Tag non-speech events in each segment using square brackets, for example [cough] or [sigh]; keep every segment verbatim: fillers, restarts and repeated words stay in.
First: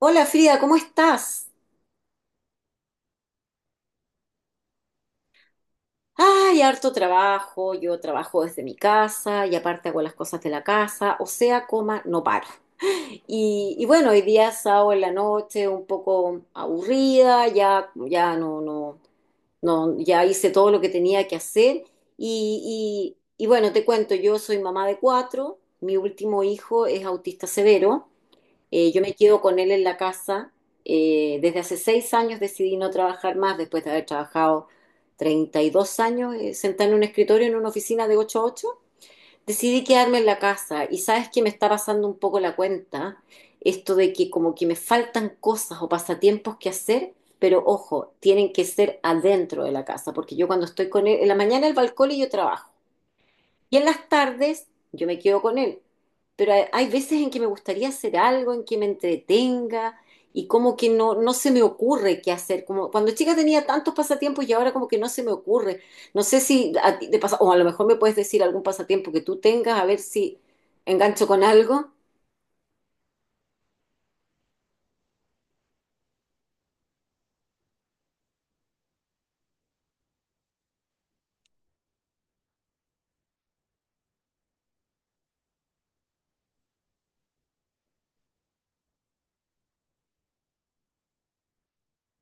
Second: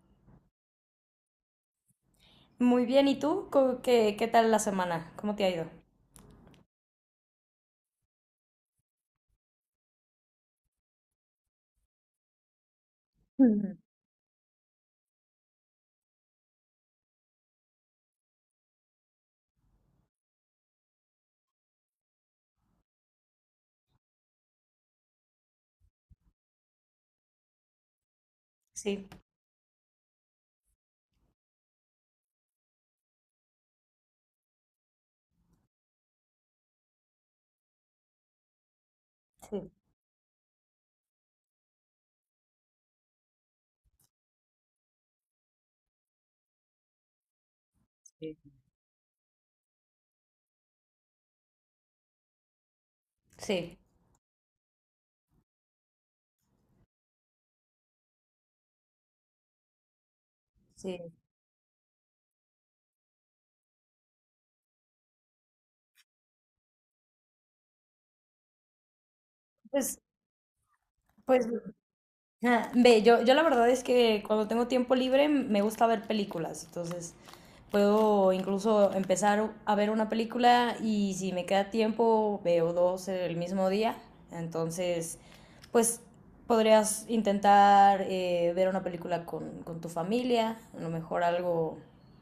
Hola Frida, ¿cómo estás? Muy bien, ¿y tú? ¿Cómo- ¿Qué, qué tal la semana? ¿Cómo te ha ido? Ay, harto trabajo, yo trabajo desde mi casa y aparte hago las cosas de la casa, o sea, coma, no paro. Y, Mm. y bueno, hoy día sábado en la noche, un poco aburrida, ya, ya no, no, no, ya hice todo lo que tenía que hacer. Y, y, y bueno, te cuento, yo soy mamá de cuatro, mi último hijo es autista severo. Eh, yo Sí, me quedo con él en la casa. Eh, desde hace seis años decidí no trabajar más, después de haber trabajado treinta y dos años eh, sentada en un escritorio, en una oficina de ocho a ocho. sí, Decidí quedarme en la casa y sabes que me está pasando un poco la cuenta, esto de que como que me faltan cosas o pasatiempos que hacer, pero ojo, sí. tienen que ser adentro de la casa, porque yo cuando estoy con él, en la mañana el balcón y yo trabajo. Y Sí, en las tardes yo me quedo con él. Pero hay, hay veces en que me gustaría hacer algo, en que me entretenga y como que sí. no, no se me ocurre qué hacer. Como cuando chica tenía tantos pasatiempos y ahora como que no se me ocurre. No sé si a ti te pasa, o a lo mejor me puedes decir algún pasatiempo que tú tengas, a ver Pues, si engancho con pues, algo. ah, ve, yo, yo la verdad es que cuando tengo tiempo libre m- me gusta ver películas, entonces puedo incluso empezar a ver una película y si me queda tiempo veo dos el mismo día. Entonces, pues podrías intentar eh, ver una película con, con tu familia, a lo mejor algo,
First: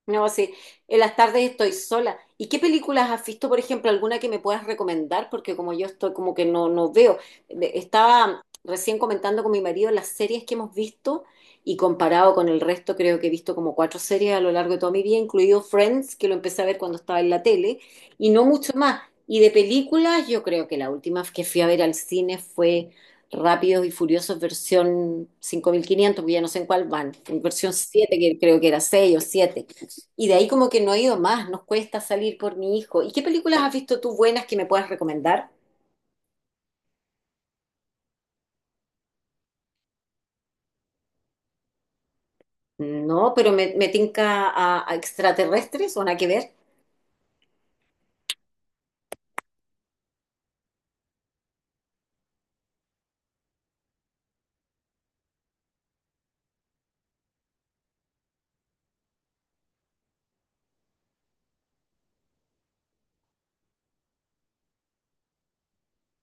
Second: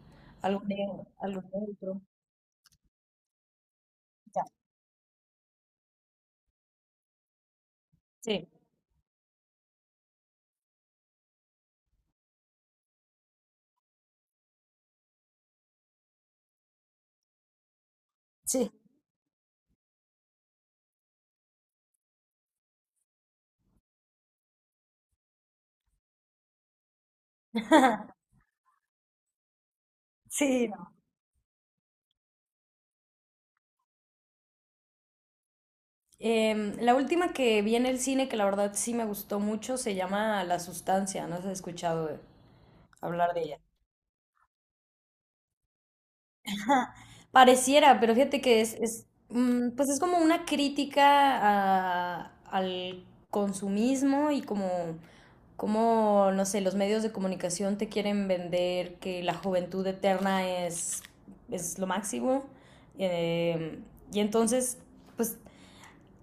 No, sí, algo, ne- en las algo tardes estoy neutro. sola. ¿Y qué películas has visto, por ejemplo, alguna que me Ya. puedas recomendar? Porque como yo estoy como que no, no veo. De- Estaba Sí, recién comentando con mi marido las series que hemos visto y comparado con el resto, creo que he visto como cuatro series a lo largo de toda mi vida, incluido Friends, que lo empecé a ver cuando estaba en la tele, y no sí, mucho más. Y de películas, yo creo que la última que fui a ver al cine fue Rápidos y Furiosos versión cinco mil quinientos, porque ya no sé en cuál van, en versión siete que creo que era seis o siete. Y de ahí como sí, que no. no he ido más, nos cuesta salir por mi hijo. ¿Y qué películas has visto tú buenas que me puedas recomendar? Em, la última que vi en el cine, que la verdad sí me gustó mucho, se llama La Sustancia. No si has escuchado eh, No, hablar de pero ella. me, me tinca a, a extraterrestres o nada que ver, Pareciera, pero fíjate que es, es, mm, pues es como una crítica a- al consumismo y como, como, no sé, los medios de comunicación te quieren vender que la juventud eterna es, es lo máximo. Em, y entonces, pues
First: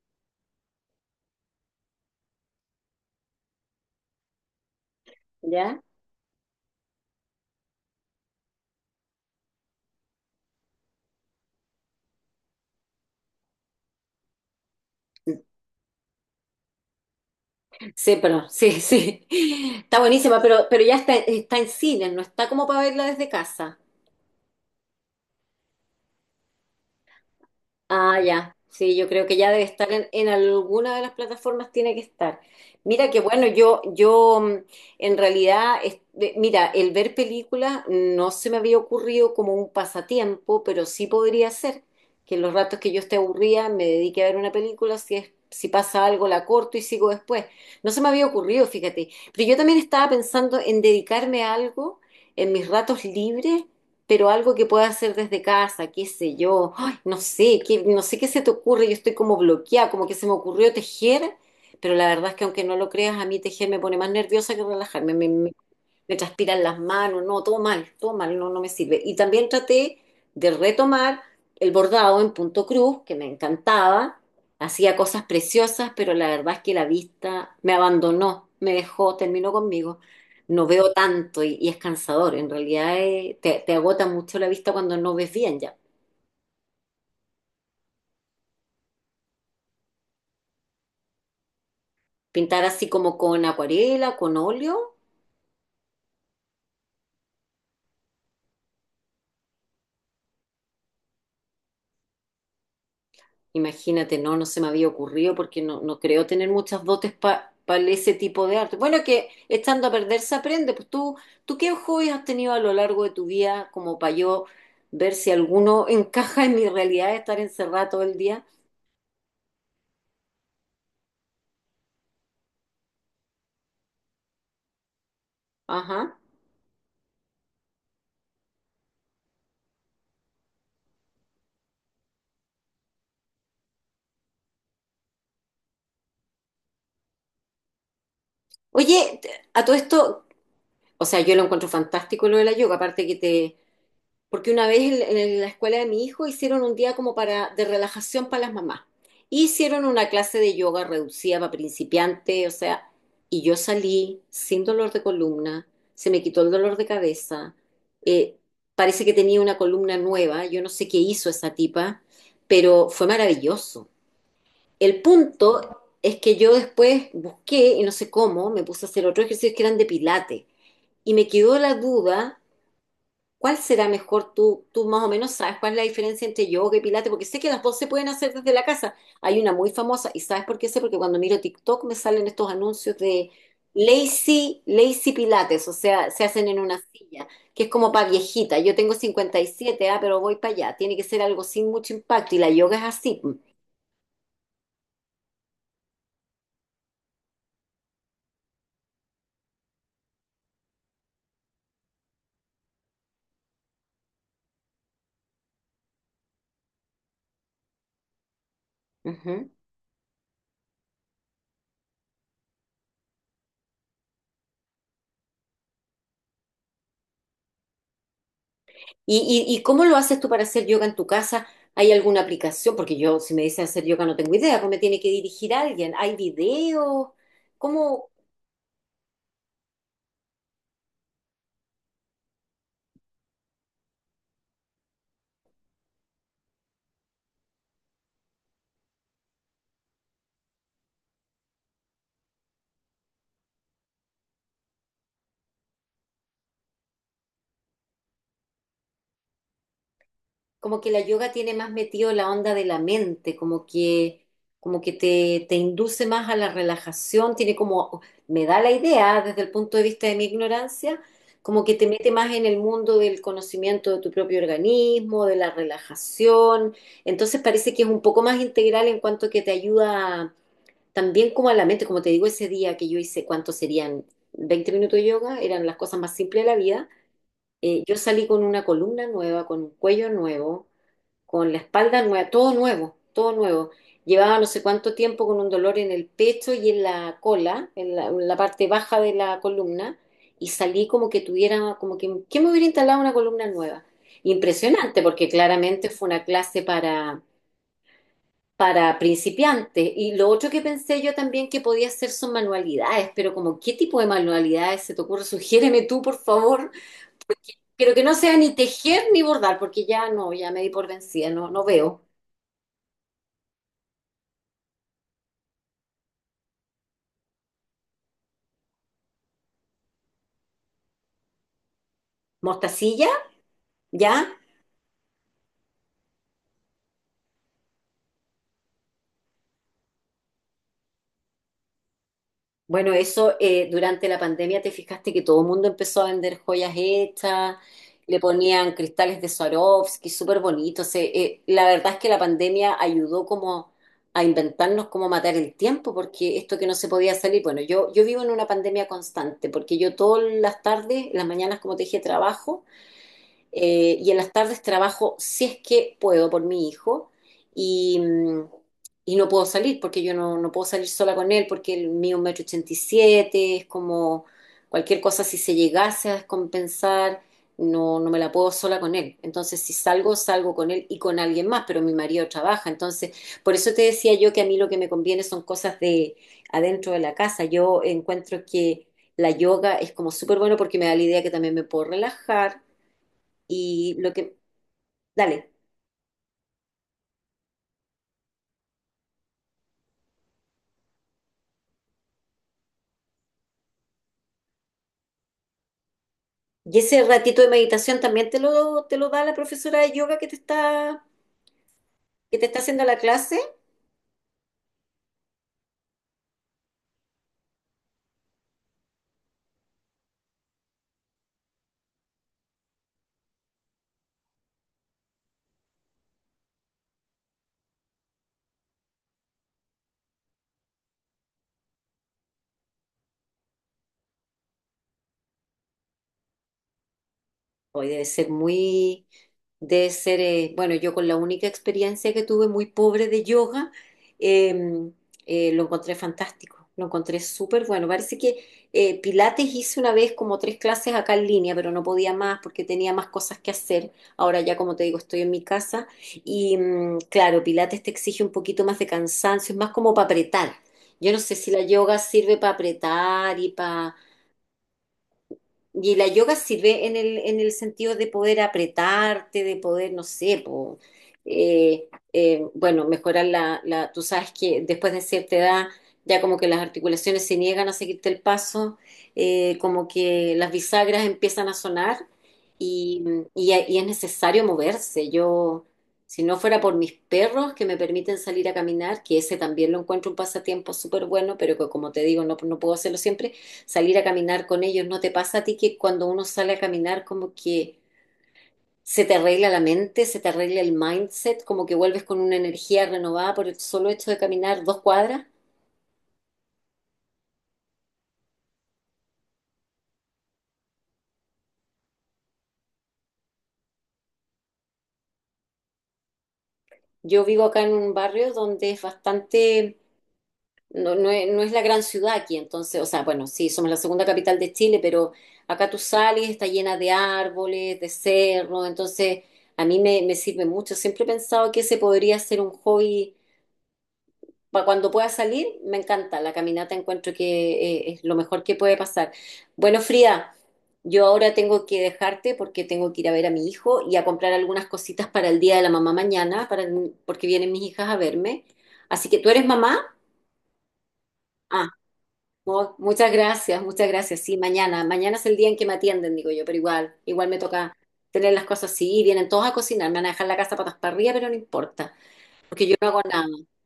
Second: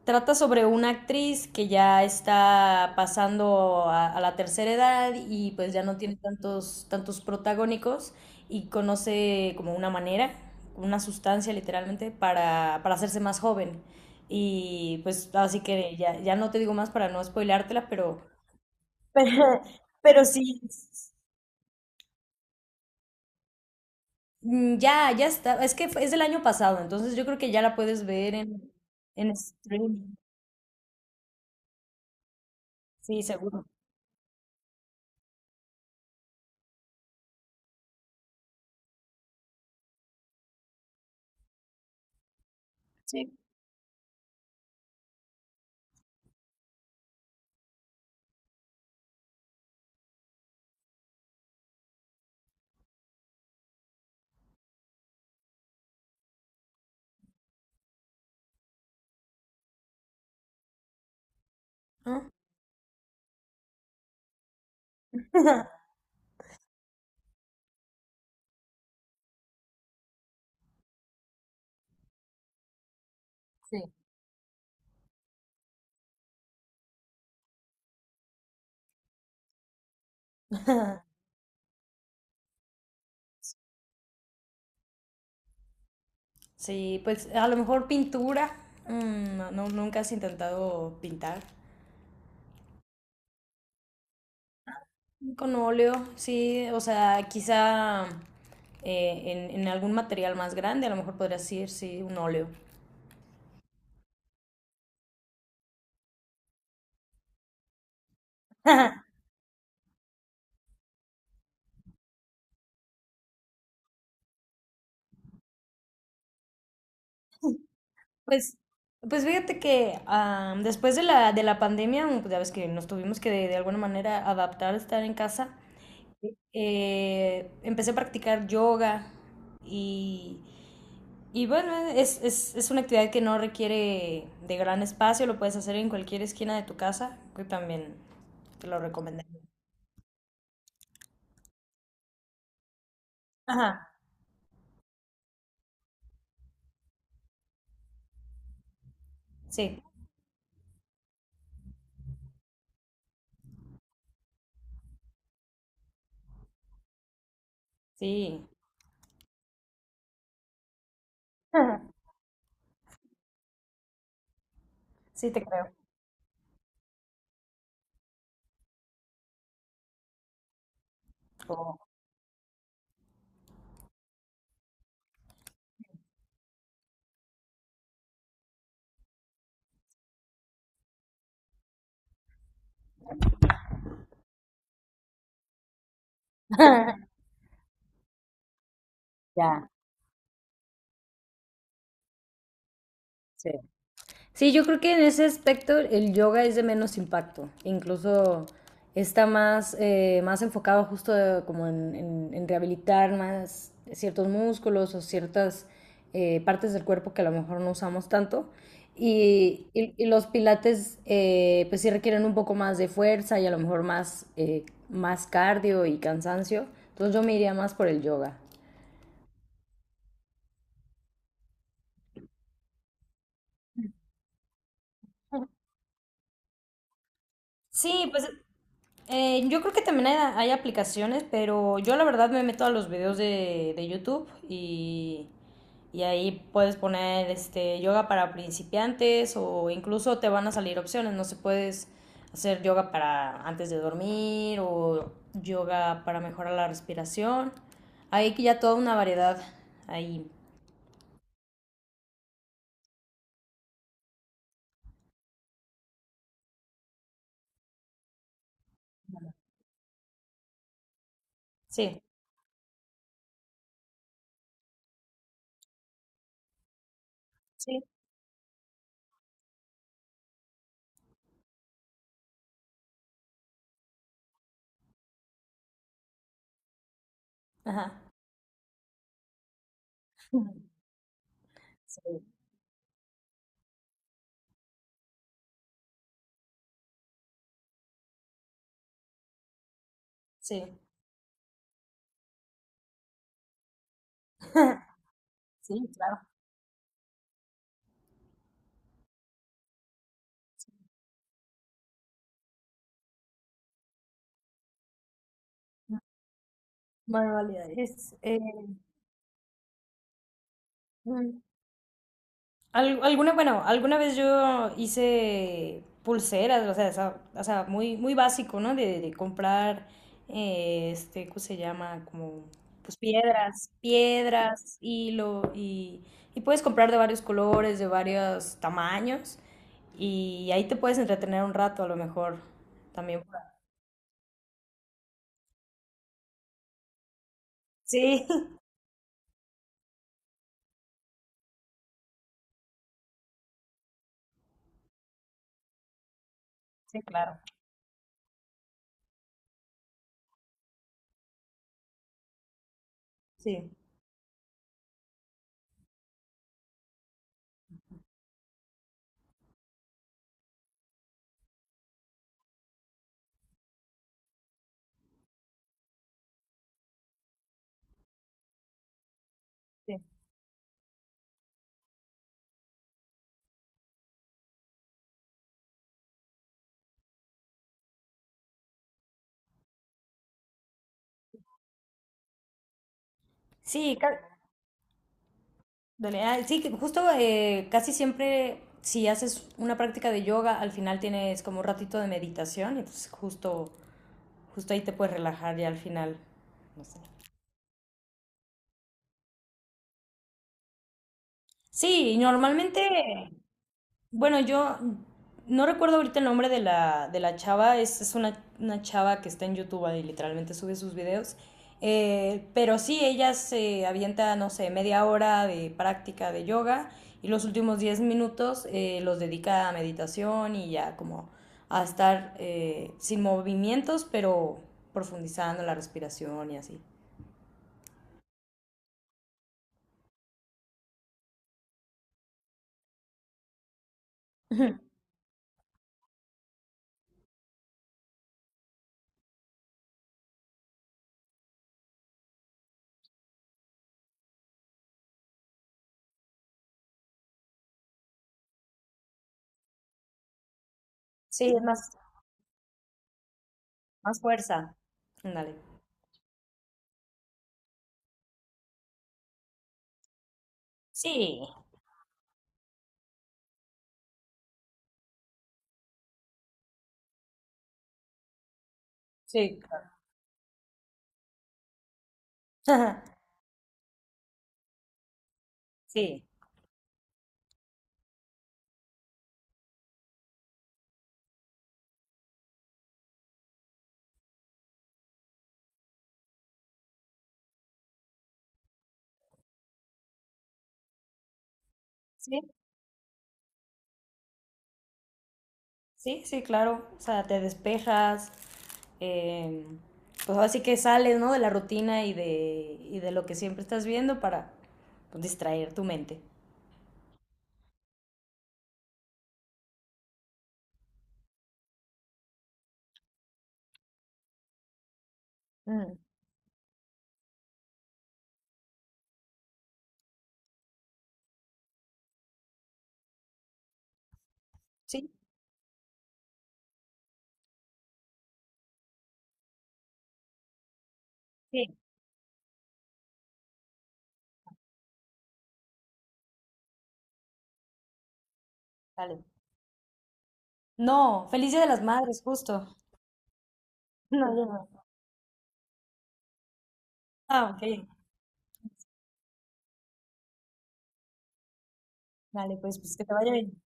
trata sobre una actriz que ya está pasando a, a la tercera edad y pues ¿ya? ya no tiene tantos, tantos protagónicos y conoce como una manera, una sustancia literalmente para, para hacerse más joven. Y pues así que ya, ya no te digo más para no spoileártela, Sí, pero... pero [laughs] sí, [laughs] sí. pero, Está pero buenísima, sí, pero, pero ya está, está en cine, no está como para verla desde casa. mm, ya, ya está. Es que fue- es del año pasado, entonces yo creo que ya la puedes Ah, ver ya. en, Sí, yo creo en que ya debe estar en, streaming. en alguna de las plataformas, tiene que estar. Mira que Sí, bueno, seguro. yo, yo mm, en realidad, es- eh, mira, el ver películas no se me había ocurrido como un pasatiempo, pero sí podría ser que en los ratos que yo esté Sí. aburrida me dedique a ver una película, si es, si pasa algo la corto y sigo después. No se me había ocurrido, fíjate. Pero yo también estaba pensando en dedicarme a algo en mis ratos libres, pero algo que pueda hacer desde casa, qué sé yo. No sé, qué, no sé qué se te ocurre, yo estoy como bloqueada, como que se me ocurrió tejer, pero la Ah. verdad es que aunque no lo creas, a mí tejer me pone más nerviosa que relajarme, me, me- [laughs] me transpiran las manos, no, todo mal, todo mal, no, no me sirve. Y también traté de retomar el bordado en punto cruz, que me Sí. encantaba, hacía cosas preciosas, pero la verdad es que la vista me abandonó, me dejó, terminó conmigo. No veo [laughs] tanto y, y es cansador, en realidad eh, te, te agota mucho la vista cuando no ves bien ya. Sí, pues a lo mejor pintura. Mm, no, no- nunca has intentado pintar Pintar así como con acuarela, con óleo, con óleo, sí, o sea, quizá eh, en, en algún material más grande, a lo mejor podrías ir, sí, un óleo. imagínate, no, no se me había ocurrido porque no, no creo tener muchas dotes para ese tipo de arte. Bueno, que estando a perder se aprende, pues tú, ¿tú qué hobbies has tenido a lo largo de tu vida como para yo ver si alguno encaja en mi realidad de estar encerrada todo el día? Pues, pues fíjate que ah, después de la, de la pandemia, mm, pues ya ves que nos tuvimos que de, de alguna manera adaptar a estar en casa. Ajá. Eh, empecé a practicar yoga y Y bueno, es, es, es una actividad que no requiere de gran espacio, lo puedes hacer en cualquier esquina de tu casa, que también te lo Oye, te- recomendaría. a todo esto, o sea, yo lo encuentro fantástico lo de la yoga, aparte que te Ajá, porque una vez en, en la escuela de mi hijo hicieron un día como para de relajación para las mamás. sí, Hicieron una clase de yoga reducida para principiantes, o sea, y yo salí sin dolor de columna, se me quitó el dolor de cabeza, eh, sí. parece que tenía una columna nueva, yo no sé qué hizo esa tipa, [laughs] pero fue maravilloso. El Sí, te creo. punto es que yo después busqué, y no sé cómo, me puse a hacer otros ejercicios que eran de pilates, y me quedó la Oh. duda. ¿Cuál será mejor? Tú, tú más o menos sabes cuál es la diferencia entre yoga y pilates, porque sé que las dos se pueden hacer desde la casa. Hay una muy famosa, y ¿sabes por qué sé? Porque cuando miro TikTok me salen estos anuncios de lazy, lazy pilates, o sea, se hacen en una [laughs] silla, que es como para viejita. Yo tengo cincuenta y Ya, siete ah, pero voy para allá. Tiene que ser algo sin mucho impacto, y la yoga es así. sí. Sí, yo creo que en ese aspecto el yoga es de menos impacto, incluso está más, eh, más enfocado justo de- como en, en- en rehabilitar más ciertos músculos o ciertas eh, partes del cuerpo que a lo mejor no usamos tanto. Ujú. Y, y- y los pilates eh, pues sí requieren un poco más de fuerza y a lo mejor más, eh, más cardio y cansancio. Entonces yo me iría más por el yoga. ¿Y, y, y cómo lo haces tú para hacer yoga en tu casa? ¿Hay alguna aplicación? Porque yo, si me dicen hacer yoga, no tengo idea, cómo me tiene que dirigir alguien. ¿Hay videos? Sí, ¿Cómo, pues Eh, yo creo que también hay, hay aplicaciones, pero yo la verdad me meto a los videos de, de YouTube y, y ahí puedes poner este yoga para principiantes o incluso te van a salir opciones, no se puedes hacer yoga para antes de dormir o yoga para mejorar la respiración. Hay que ya toda una variedad ahí. Como que la yoga tiene más metido la onda de la mente, como que, como que te, te induce más a la relajación, tiene como, me da la idea desde el punto de vista de mi ignorancia, como que te Sí. mete más en el mundo del conocimiento de tu propio organismo, de la relajación, entonces parece Sí. que es un poco más integral en cuanto que te ayuda también como a la mente, como te digo, ese día que yo hice, ¿cuánto serían? Veinte minutos de yoga, eran las cosas más simples de la vida. Eh, yo Ajá. salí con una columna nueva, con un cuello nuevo, [laughs] con la espalda Sí. nueva, todo nuevo, todo nuevo. Llevaba no sé cuánto tiempo con un dolor en el pecho y en la cola, en la, en la parte baja de la columna, y Sí. salí como que tuviera, como que, que me hubiera instalado una columna nueva. [laughs] Impresionante, porque Sí, claramente fue claro. una clase para, para principiantes. Y lo otro que pensé yo también que podía hacer son manualidades, pero como, ¿qué tipo de manualidades se te ocurre? Sugiéreme tú, por favor. Pero que no Manualidades. sea Eh, ni tejer ni bordar, porque ya no, ya me di por vencida, no, no veo. Al- alguna, bueno, alguna vez yo hice pulseras, o sea, esa- o sea, muy, muy básico, ¿no? De, de comprar, eh, este, ¿cómo se llama? Como, pues ¿Mostacilla? piedras, ¿Ya? piedras, hilo, y, y puedes comprar de varios colores, de varios tamaños, y ahí te puedes entretener un rato, a lo mejor. Bueno, También, eso por eh, durante la pandemia te fijaste que todo el mundo empezó a vender joyas hechas, le sí. [laughs] ponían cristales de Swarovski, súper bonitos. Eh, eh, la verdad es que la pandemia ayudó como a inventarnos cómo matar el tiempo, porque esto que no se Sí, podía claro, salir, bueno, yo, yo vivo en una pandemia constante, porque yo todas las tardes, las mañanas, como te dije, trabajo. sí, Eh, y en las tardes trabajo si es que puedo por mi hijo y, mm, y no puedo salir porque yo no, no puedo salir sola con él porque el mío es un metro ochenta y siete, es como cualquier cosa si se llegase a descompensar, no, no me la puedo sola con él. Entonces si sí. salgo, salgo con él y con alguien más, pero mi marido trabaja. Entonces, por eso te decía yo que a mí lo que me conviene son cosas de adentro de la casa. Yo encuentro que... La yoga es como súper bueno porque me da la idea que también me puedo relajar, y Sí. lo ca- que, dale, Dale, ah, sí, que justo eh, casi siempre si haces una práctica de yoga, al final tienes como un ratito de meditación y pues justo, justo ahí te puedes relajar ya al final. y No sé. ese ratito de meditación también te lo, te lo da la profesora de yoga que te está, Sí, y que te está normalmente... haciendo la clase. Bueno, yo no recuerdo ahorita el nombre de la, de la chava, es, es una, una chava que está en YouTube y literalmente sube sus videos, eh, pero sí, ella se avienta, no sé, media hora de práctica de yoga y los últimos diez minutos eh, los dedica a meditación y ya como a estar eh, sin movimientos, pero profundizando la respiración y así. Hoy debe ser muy, debe ser, eh, bueno, yo con la única experiencia que tuve muy pobre de yoga, eh, eh, lo encontré fantástico, lo encontré súper bueno. Parece que eh, Pilates hice una vez como tres clases acá en línea, pero no podía más porque tenía más cosas que hacer. Ahora ya, como te digo, estoy en mi casa y mm, claro, Pilates te exige un poquito más de cansancio, es más como para apretar. Yo no sé si Sí, la es más, yoga sirve para apretar y para más fuerza. Ándale. y la yoga sirve en el, en el sentido de poder apretarte, de poder, no sé, po, Sí, eh, eh, bueno, mejorar la, la, tú sabes que después de cierta edad ya como que las articulaciones se niegan a seguirte el paso, eh, sí, como claro. que las bisagras empiezan a sonar y, [laughs] y, y es necesario moverse. Yo, si Sí, no fuera por mis perros que me permiten salir a caminar, que ese también lo encuentro un pasatiempo súper bueno, pero que como te digo, no, no puedo hacerlo siempre salir a caminar con ellos. ¿No te pasa a ti que cuando uno sale a caminar como que se te arregla la mente, se te arregla el mindset, como que vuelves con una sí. energía renovada por el solo hecho de caminar dos cuadras? Sí, sí, claro. O sea, te despejas, eh, pues así que sales, ¿no? De la rutina y de, y de lo que siempre estás viendo para, pues, distraer tu mente. Yo vivo acá en un barrio donde es bastante, no, no es, no es la gran ciudad aquí, entonces, o sea, bueno, sí, somos la segunda capital de Chile, pero acá tú Mm. sales, está llena de árboles, de cerros, entonces a mí me, me sirve mucho. Siempre he pensado que ese podría ser un hobby para cuando pueda Sí, salir, me encanta. La caminata encuentro que eh, es lo mejor que puede pasar. Bueno, Frida, yo ahora tengo sí, que dejarte porque tengo que ir a ver a mi hijo y a comprar algunas cositas para el día de la mamá mañana, para, porque vienen mis hijas a verme. Así que dale. tú eres mamá. No, feliz Día Ah, de las Madres, justo. mu- [laughs] muchas gracias, muchas gracias. No, Sí, yo mañana. no. Mañana es el día en que me atienden, digo yo, pero igual, igual me Ah, toca ok. tener las cosas así. Y vienen todos a cocinar, me van a dejar la casa patas para arriba, pero no importa, Dale, porque yo pues, no pues hago que te nada. vaya bien.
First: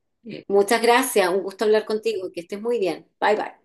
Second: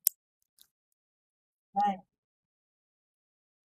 Muchas gracias, un gusto hablar Bye. contigo, que estés muy bien. Bye bye.